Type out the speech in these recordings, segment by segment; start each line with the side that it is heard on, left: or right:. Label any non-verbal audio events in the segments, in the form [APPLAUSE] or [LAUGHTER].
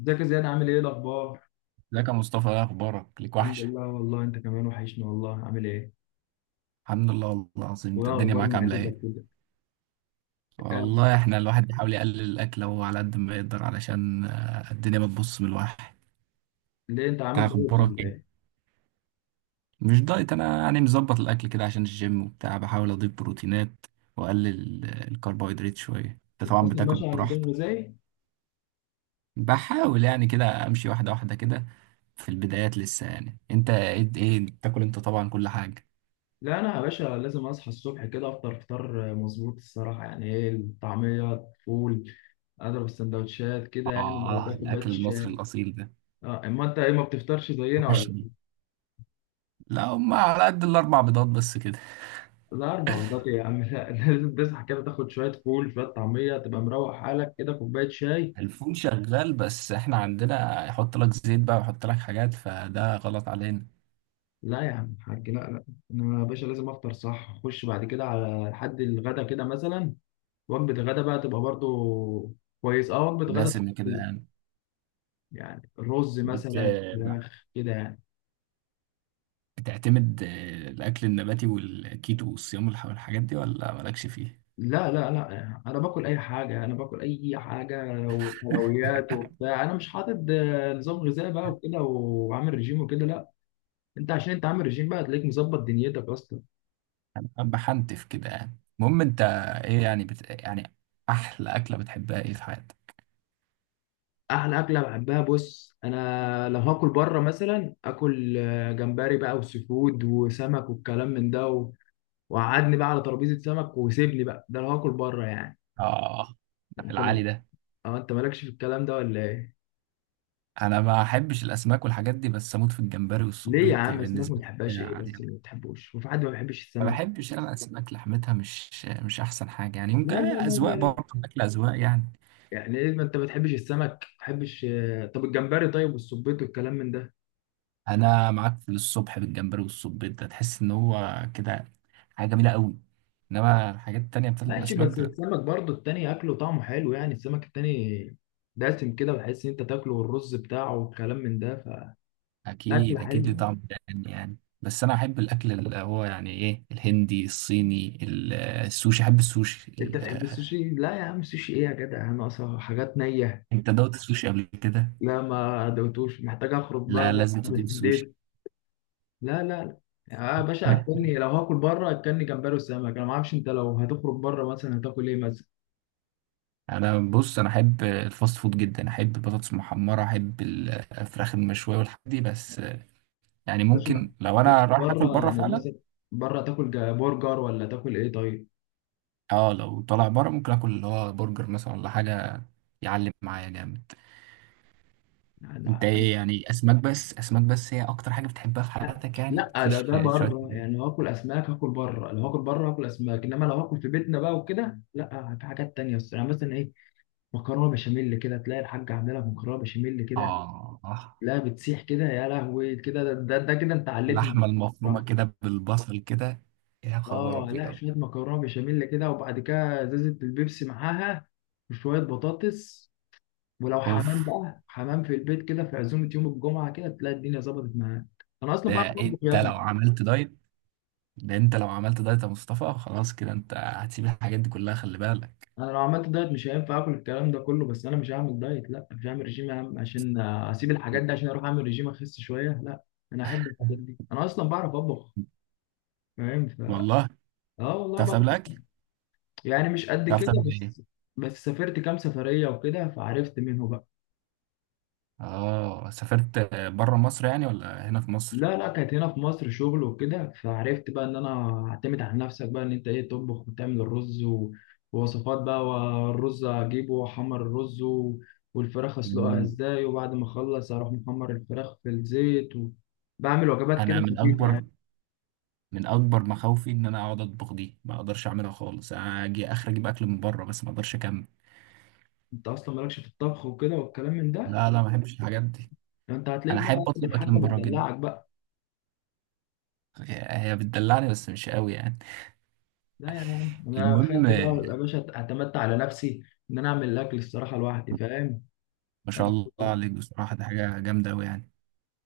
left: ازيك يا زياد؟ عامل ايه الاخبار؟
right: ازيك يا مصطفى؟ ايه اخبارك؟ ليك
left: الحمد
right: وحشه.
left: لله والله، انت كمان وحشني والله. عامل ايه؟
right: الحمد لله والله العظيم، انت
left: وايه
right: الدنيا
left: اخبار
right: معاك عامله
left: معدتك
right: ايه؟
left: كده؟ آه.
right: والله احنا الواحد بيحاول يقلل الاكل هو على قد ما يقدر علشان الدنيا ما تبص من الواحد.
left: ليه انت عامل
right: انت
left: دايت
right: اخبارك
left: ولا
right: ايه؟
left: ايه؟
right: مش دايت، انا يعني مظبط الاكل كده عشان الجيم وبتاع، بحاول اضيف بروتينات واقلل الكربوهيدرات شويه، انت
left: انت
right: طبعا
left: اصلا
right: بتاكل
left: ماشي على نظام
right: براحتك.
left: غذائي؟
right: بحاول يعني كده امشي واحده واحده كده، في البدايات لسه يعني. انت ايه بتاكل؟ انت طبعا كل حاجه.
left: لا انا يا باشا لازم اصحى الصبح كده افطر فطار مظبوط الصراحه. يعني ايه، الطعميه، فول، اضرب السندوتشات كده، يعني لو
right: اه،
left: كده كوبايه
right: الاكل المصري
left: الشاي.
right: الاصيل ده.
left: اه، اما انت ايه، ما بتفطرش زينا ولا؟
right: وحشني.
left: إيه؟
right: لا، هم على قد الاربع بيضات بس كده.
left: لا 4 بيضات ايه يا عم؟ لا [LAUGHS] لازم تصحى كده تاخد شويه فول شويه طعميه تبقى مروق حالك كده كوبايه شاي.
right: الفول شغال، بس احنا عندنا يحط لك زيت بقى ويحط لك حاجات، فده غلط علينا.
left: لا يا عم الحاج، لا لا. انا يا باشا لازم افطر صح، اخش بعد كده على لحد الغدا كده مثلا. وجبه الغدا بقى تبقى برضو كويس. اه، وجبه غدا
right: دسم كده
left: صحية.
right: يعني.
left: يعني رز
right: بت...
left: مثلا فراخ كده يعني.
right: بتعتمد الاكل النباتي والكيتو والصيام والحاجات دي ولا مالكش فيه؟
left: لا لا لا، يعني انا باكل اي حاجه، انا باكل اي حاجه وحلويات وبتاع، انا مش حاطط نظام غذائي بقى وكده، وعامل رجيم وكده، لا. انت عشان انت عامل رجيم بقى هتلاقيك مظبط دنيتك اصلا.
right: أنا بحنتف كده يعني. المهم انت، ايه يعني يعني احلى اكله بتحبها ايه في حياتك؟
left: احلى اكله بحبها، بص انا لو هاكل بره مثلا اكل جمبري بقى وسيفود وسمك والكلام من ده، وقعدني بقى على ترابيزه سمك وسيبني بقى، ده لو هاكل بره يعني.
right: اه، ده في
left: انت
right: العالي
left: م-
right: ده.
left: اه، انت مالكش في الكلام ده ولا ايه؟
right: انا ما احبش الاسماك والحاجات دي، بس اموت في الجمبري
left: ليه يا
right: والصبيط
left: عم؟ السمك ما
right: بالنسبه لي،
left: بتحبهاش؟ ايه بس
right: يعني
left: اللي ما بتحبوش؟ وفي حد ما بيحبش
right: ما
left: السمك؟
right: بحبش انا الاسماك، لحمتها مش احسن حاجه يعني، ممكن
left: لا لا لا لا
right: اذواق،
left: لا.
right: برضه الاكل اذواق يعني.
left: يعني ايه ما انت ما بتحبش السمك، ما بتحبش طب الجمبري طيب والسبيط والكلام من ده؟
right: انا معاك في الصبح، بالجمبري والصبيط ده تحس ان هو كده حاجه جميله قوي، انما الحاجات التانية بتاعت
left: ماشي،
right: الاسماك
left: بس
right: ده لأ.
left: السمك برضو التاني اكله طعمه حلو، يعني السمك التاني دسم كده وتحس ان انت تاكله والرز بتاعه والكلام من ده، فاكل
right: اكيد اكيد،
left: حلو.
right: ليه طعم تاني يعني. بس انا احب الاكل اللي هو يعني ايه الهندي الصيني، السوشي، احب السوشي
left: انت تحب السوشي؟ لا يا عم السوشي ايه يا جدع، انا اصلا حاجات نية.
right: انت دوت السوشي قبل كده؟
left: لا ما دوتوش، محتاج اخرج بقى.
right: لا، لازم
left: مع
right: تدوق السوشي.
left: الديت؟ لا لا لا. آه يا باشا،
right: [LAUGHS]
left: اكلني لو هاكل بره اكلني جمبري وسمك. انا ما اعرفش انت لو هتخرج بره مثلا هتاكل ايه مثلا؟
right: بص انا احب الفاست فود جدا، احب البطاطس المحمره، احب الفراخ المشويه والحاجات دي، بس يعني
left: بس
right: ممكن لو
left: بس
right: انا رايح اكل
left: بره
right: بره
left: يعني
right: فعلا.
left: مثلا، بره تاكل برجر ولا تاكل ايه طيب؟
right: اه، لو طالع بره ممكن اكل اللي هو برجر مثلا ولا حاجه، يعلم، معايا جامد. انت
left: يعني،
right: ايه يعني؟ اسماك بس، اسماك بس هي اكتر حاجه بتحبها في
left: لا
right: حياتك يعني؟
left: لا، ده
right: مفيش شويه؟
left: بره، يعني لو هاكل اسماك هاكل بره، لو هاكل بره هاكل اسماك، انما لو هاكل في بيتنا بقى وكده، لا، في حاجات تانية بس، يعني مثلا ايه، مكرونه بشاميل كده، تلاقي الحاجه عامله لك مكرونه بشاميل كده.
right: اه، آه.
left: لا، بتسيح كده يا لهوي كده، ده كده انت علتني.
right: اللحمه المفرومه
left: صح.
right: كده بالبصل كده، يا خبر
left: اه لا،
right: ابيض.
left: شويه مكرونه بشاميل كده، وبعد كده ازازه البيبسي معاها، وشويه بطاطس. ولو حمام
right: اوف.
left: بقى، حمام في البيت كده، في عزومه يوم الجمعه كده، تلاقي الدنيا ظبطت معاك. انا اصلا
right: ده
left: بعرف
right: إيه؟
left: اطبخ يا
right: انت لو
left: ابني.
right: عملت دايت؟ ده انت لو عملت دايت يا مصطفى، خلاص كده انت هتسيب الحاجات دي كلها، خلي بالك.
left: انا لو عملت دايت مش هينفع اكل الكلام ده كله. بس انا مش هعمل دايت، لا مش هعمل رجيم يا عم عشان اسيب الحاجات دي، عشان اروح اعمل رجيم اخس شويه، لا. انا احب الحاجات دي، انا اصلا بعرف اطبخ. فاهم.
right: والله،
left: اه والله
right: تعرف
left: بعرف،
right: تعمل اكل؟
left: يعني مش قد
right: تعرف
left: كده
right: تعمل
left: بس.
right: ايه؟
left: بس سافرت كام سفريه وكده فعرفت منه بقى.
right: اه، سافرت؟ بره مصر يعني ولا هنا في مصر؟
left: لا لا، كانت هنا في مصر شغل وكده، فعرفت بقى ان انا اعتمد على نفسك بقى، ان انت ايه تطبخ وتعمل الرز، ووصفات بقى، والرز اجيبه واحمر الرز، والفراخ اسلقها
right: مم.
left: ازاي، وبعد ما اخلص اروح محمر الفراخ في الزيت بعمل وجبات كده
right: انا من
left: خفيفة
right: اكبر
left: يعني.
right: من اكبر مخاوفي ان انا اقعد اطبخ، دي ما اقدرش اعملها خالص، انا اجي اخر اجيب اكل من بره بس ما اقدرش اكمل.
left: انت اصلا مالكش في الطبخ وكده والكلام من ده؟
right: لا لا، ما بحبش الحاجات دي،
left: يعني انت هتلاقيك
right: انا
left: بقى
right: احب
left: قاعد
right: اطلب اكل
left: الحاجة
right: من بره جدا،
left: بتدلعك بقى.
right: هي بتدلعني بس مش قوي يعني.
left: لا يا عم، انا
right: المهم،
left: خدت بقى يا باشا، اعتمدت على نفسي ان انا اعمل الاكل الصراحة لوحدي.
right: ما شاء
left: فاهم؟
right: الله عليك بصراحه، دي حاجه جامده قوي يعني.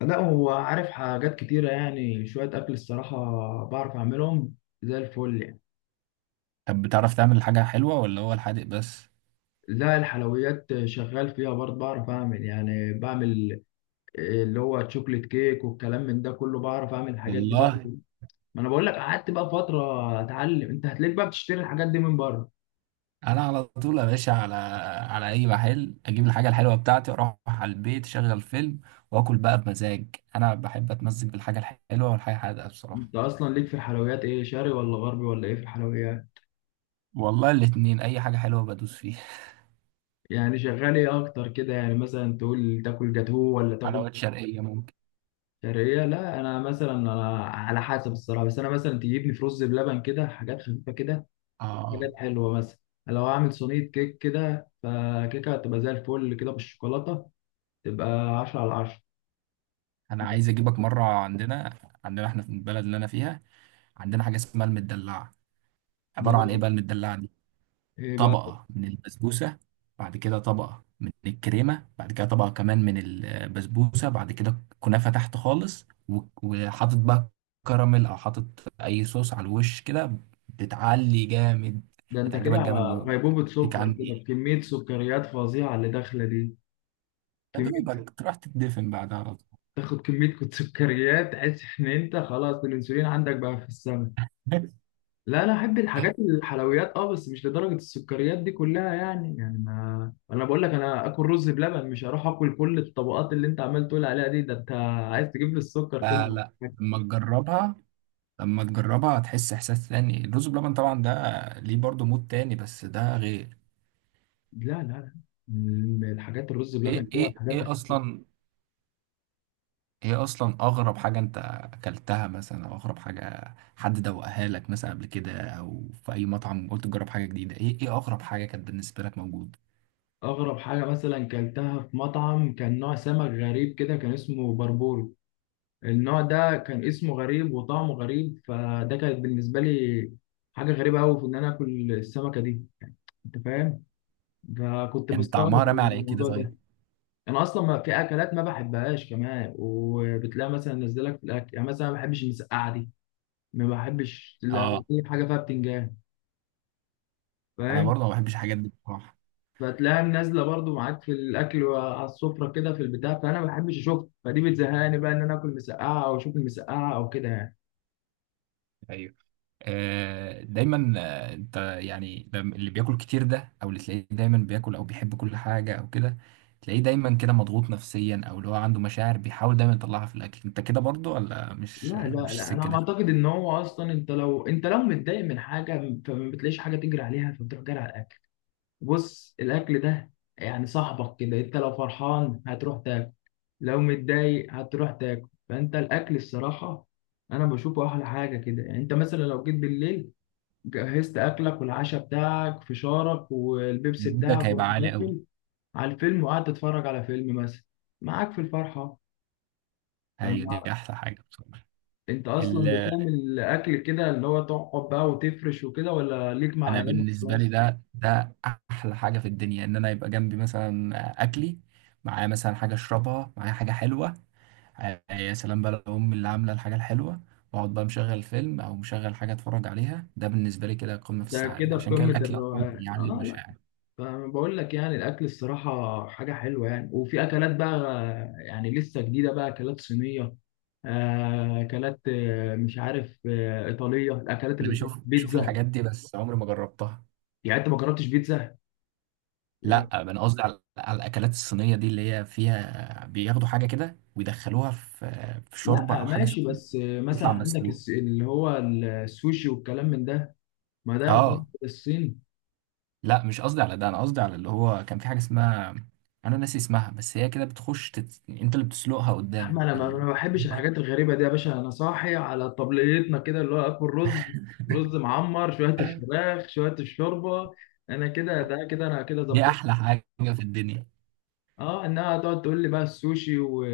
left: لا هو عارف حاجات كتيرة، يعني شوية أكل الصراحة بعرف أعملهم، زي الفل يعني.
right: طب بتعرف تعمل حاجة حلوة ولا هو الحادق بس؟
left: لا الحلويات شغال فيها برضه، بعرف أعمل يعني، بعمل اللي هو تشوكليت كيك والكلام من ده كله، بعرف أعمل الحاجات دي برضه.
right: والله،
left: ما أنا بقول لك، قعدت بقى فترة أتعلم. أنت هتلاقيك بقى بتشتري الحاجات دي من بره.
right: أنا على طول يا باشا، على أي محل أجيب الحاجة الحلوة بتاعتي وأروح على البيت، أشغل فيلم وآكل بقى بمزاج. أنا بحب أتمزج بالحاجة الحلوة والحاجة الحادقة بصراحة.
left: أنت أصلا ليك في الحلويات إيه، شرقي ولا غربي ولا إيه في الحلويات؟
right: والله الاتنين، أي حاجة حلوة بدوس فيها.
left: يعني شغال إيه أكتر كده، يعني مثلا تقول تاكل جاتوه ولا
right: [LAUGHS]
left: تاكل
right: حلويات شرقية ممكن.
left: شرقية؟ لا أنا مثلا، أنا على حسب الصراحة، بس أنا مثلا تجيبني في رز بلبن كده، حاجات خفيفة كده،
right: آه.
left: حاجات حلوة مثلا. لو أعمل صينية كيك كده، فكيكة هتبقى زي الفل كده بالشوكولاتة، تبقى 10/10.
right: أنا عايز أجيبك مرة عندنا، عندنا إحنا في البلد اللي أنا فيها، عندنا حاجة اسمها المدلعة.
left: اللي
right: عبارة عن إيه
left: هو
right: بقى المدلعة؟
left: إيه بقى،
right: طبقة من البسبوسة، بعد كده طبقة من الكريمة، بعد كده طبقة كمان من البسبوسة، بعد كده كنافة تحت خالص، وحاطط بقى كراميل أو حاطط أي صوص على الوش كده، بتعلي جامد،
left: ده أنت كده
right: هتعجبك جامد موت.
left: غيبوبة
right: ليك
left: سكر
right: عندي
left: كده،
right: إيه؟
left: بكمية سكريات فظيعة اللي داخلة دي.
right: يا
left: كمية،
right: دوبك تروح تدفن بعدها على طول.
left: تاخد كمية سكريات تحس إن أنت خلاص الأنسولين عندك بقى في السما.
right: [LAUGHS]
left: لا انا احب الحاجات الحلويات اه، بس مش لدرجه السكريات دي كلها. يعني ما انا بقول لك، انا اكل رز بلبن، مش هروح اكل كل الطبقات اللي انت عمال تقول عليها دي. ده انت عايز تجيب لي السكر
right: لا
left: كده،
right: لا،
left: لا
right: لما تجربها، لما تجربها هتحس إحساس تاني. الرز بلبن طبعا ده ليه برضه مود تاني، بس ده غير.
left: لا لا. من الحاجات الرز بلبن
right: ايه
left: دي،
right: ايه
left: الحاجات،
right: ايه اصلا ايه اصلا اغرب حاجة انت اكلتها مثلا، او اغرب حاجة حد دوقها لك مثلا قبل كده، او في اي مطعم قلت تجرب حاجة جديدة، ايه اغرب حاجة كانت بالنسبة لك موجود؟
left: اغرب حاجه مثلا كلتها في مطعم كان نوع سمك غريب كده، كان اسمه بربورو. النوع ده كان اسمه غريب وطعمه غريب، فده كانت بالنسبه لي حاجه غريبه قوي في ان انا اكل السمكه دي. انت فاهم، فكنت
right: يعني
left: مستغرب
right: طعمها
left: من
right: رامي على ايه كده
left: الموضوع ده.
right: طيب؟
left: انا اصلا ما في اكلات ما بحبهاش كمان، وبتلاقي مثلا نزلك في الاكل، يعني مثلا ما بحبش المسقعه دي، ما بحبش لا
right: اه،
left: اي حاجه فيها بتنجان.
right: انا
left: فاهم؟
right: برضه ما بحبش الحاجات دي بصراحة.
left: فتلاقيها نازله برضو معاك في الاكل وعلى السفره كده في البتاع، فانا ما بحبش اشوفها، فدي بتزهقني بقى ان انا اكل مسقعه او اشوف المسقعه او كده يعني.
right: ايوه. دايما، انت يعني اللي بياكل كتير ده، او اللي تلاقيه دايما بياكل او بيحب كل حاجة او كده، تلاقيه دايما كده مضغوط نفسيا، او اللي هو عنده مشاعر بيحاول دايما يطلعها في الاكل، انت كده برضه ولا مش
left: لا لا
right: مش
left: لا،
right: السكة
left: انا
right: ده؟
left: اعتقد ان هو اصلا انت لو متضايق من حاجه فما بتلاقيش حاجه تجري عليها، فبتروح جري على الاكل. بص الاكل ده يعني صاحبك كده، انت لو فرحان هتروح تاكل، لو متضايق هتروح تاكل، فانت الاكل الصراحه انا بشوفه احلى حاجه كده. يعني انت مثلا لو جيت بالليل، جهزت اكلك والعشاء بتاعك، فشارك والبيبسي
right: ده
left: بتاعك، ورحت
right: هيبقى عالي قوي.
left: داخل على الفيلم وقعدت تتفرج على فيلم مثلا معاك في الفرحه. فأنا
right: هي
left: مع-
right: دي احلى حاجه بصراحه.
left: انت اصلا
right: ال-
left: بتعمل اكل كده اللي هو تقعد بقى وتفرش وكده، ولا ليك مع
right: انا
left: العيله
right: بالنسبه لي
left: خلاص؟
right: ده احلى حاجه في الدنيا، ان انا يبقى جنبي مثلا اكلي، معايا مثلا حاجه اشربها، معايا حاجه حلوه، يا سلام بقى لو امي اللي عامله الحاجه الحلوه، واقعد بقى مشغل فيلم او مشغل حاجه اتفرج عليها، ده بالنسبه لي كده قمه في
left: ده
right: السعاده،
left: كده في
right: عشان كده
left: قمه
right: الاكل اصلا
left: الروقان.
right: بيعلي
left: اه لا،
right: المشاعر.
left: فبقول لك يعني الاكل الصراحه حاجه حلوه. يعني وفي اكلات بقى، يعني لسه جديده بقى، اكلات صينيه، اكلات مش عارف ايطاليه، الاكلات
right: انا
left: الايطاليه،
right: بشوف
left: بيتزا.
right: الحاجات دي بس عمري ما جربتها.
left: يعني انت ما جربتش بيتزا
right: لا،
left: يعني؟
right: انا قصدي على الاكلات الصينيه دي، اللي هي فيها بياخدوا حاجه كده ويدخلوها في شوربه
left: لا
right: او حاجه
left: ماشي،
right: سخنه،
left: بس مثلا
right: تطلع
left: عندك
right: مسلوقه.
left: اللي هو السوشي والكلام من ده. ما ده يعتبر
right: اه
left: الصين.
right: لا، مش قصدي على ده، انا قصدي على اللي هو كان في حاجه اسمها، انا ناسي اسمها، بس هي كده بتخش انت اللي بتسلقها
left: يا
right: قدامك
left: عم انا ما أنا ما بحبش الحاجات الغريبه دي يا باشا. انا صاحي على طبليتنا كده، اللي هو اكل رز، رز معمر شويه،
right: [LAUGHS]
left: الفراخ، شويه الشوربه، انا كده، ده كده انا كده
right: دي
left: ظبطت.
right: احلى حاجه في الدنيا.
left: اه، انها تقعد تقول لي بقى السوشي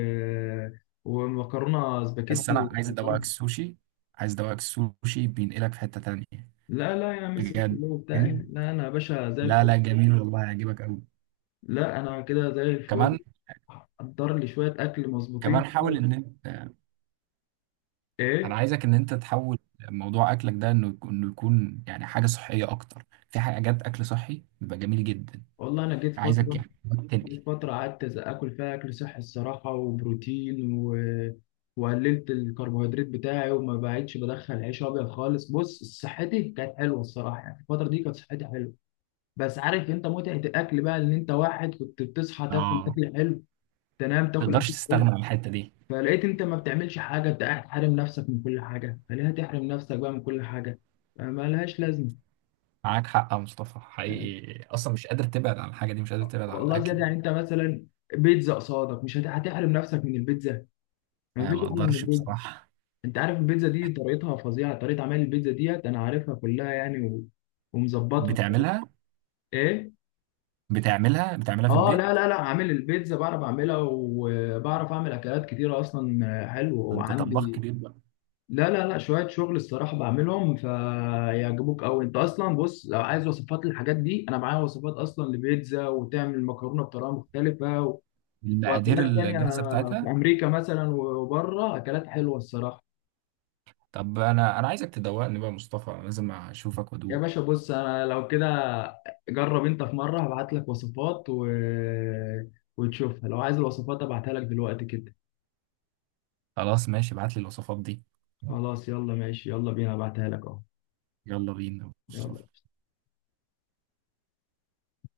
left: ومكرونه
right: بس
left: سباكيتي.
right: انا عايز ادوقك السوشي، عايز ادوقك السوشي، بينقلك في حته تانية،
left: لا لا يا عم، السوشي
right: بجد.
left: اللي هو بتاعي، لا، انا يا باشا زي
right: لا
left: الفل.
right: لا، جميل والله، هيعجبك قوي
left: لا انا كده زي الفل.
right: كمان.
left: قدر لي شويه اكل
right: كمان
left: مظبوطين
right: حاول
left: كده.
right: ان انت، انا
left: ايه
right: عايزك ان انت تحول موضوع اكلك ده انه يكون يعني حاجه صحيه اكتر، في حاجات اكل صحي بيبقى جميل جدا،
left: والله، انا جيت
right: عايزك
left: فتره،
right: يعني تنقل.
left: جيت فترة قعدت آكل فيها أكل صحي الصراحة، وبروتين، وقللت الكربوهيدرات بتاعي، وما بقتش بدخل عيش أبيض خالص. بص صحتي كانت حلوة الصراحة، يعني الفترة دي كانت صحتي حلوة. بس عارف أنت متعة الأكل بقى؟ إن أنت واحد كنت بتصحى تاكل
right: اه،
left: أكل حلو، تنام تاكل
right: تقدرش
left: أكل حلو،
right: تستغنى عن الحتة دي؟
left: فلقيت أنت ما بتعملش حاجة، أنت قاعد حارم نفسك من كل حاجة. فليه هتحرم نفسك بقى من كل حاجة؟ ملهاش لازمة.
right: معاك حق يا مصطفى حقيقي، أصلا مش قادر تبعد عن الحاجة دي، مش قادر تبعد عن
left: والله
right: الأكل.
left: زيادة يعني، أنت مثلا بيتزا قصادك، مش هتحرم نفسك من البيتزا.
right: يعني
left: مفيش
right: ما
left: أحلى من
right: أقدرش
left: البيتزا.
right: بصراحة.
left: انت عارف البيتزا دي طريقتها فظيعه، طريقه عمل البيتزا ديت انا عارفها كلها يعني، ومظبطها بصراحه.
right: بتعملها
left: ايه،
right: بتعملها في
left: اه لا
right: البيت؟
left: لا لا، عامل البيتزا، بعرف اعملها، وبعرف اعمل اكلات كتيره اصلا حلوه،
right: ده أنت طباخ
left: وعندي،
right: كبير بقى.
left: لا لا لا، شويه شغل الصراحه بعملهم فيعجبوك قوي. انت اصلا بص لو عايز وصفات للحاجات دي، انا معايا وصفات اصلا لبيتزا، وتعمل مكرونه بطريقه مختلفه،
right: المقادير
left: واكلات تانية
right: الجاهزة بتاعتها.
left: في امريكا مثلا وبره، اكلات حلوه الصراحه.
right: طب أنا عايزك تدوقني بقى يا مصطفى، أنا لازم أشوفك
left: يا
right: وأدوق.
left: باشا بص، انا لو كده، جرب انت، في مره هبعت لك وصفات وتشوفها. لو عايز الوصفات ابعتها لك دلوقتي كده.
right: خلاص ماشي، ابعت لي الوصفات دي.
left: خلاص يلا ماشي، يلا بينا ابعتها لك اهو.
right: يلا بينا يا
left: يلا.
right: مصطفى.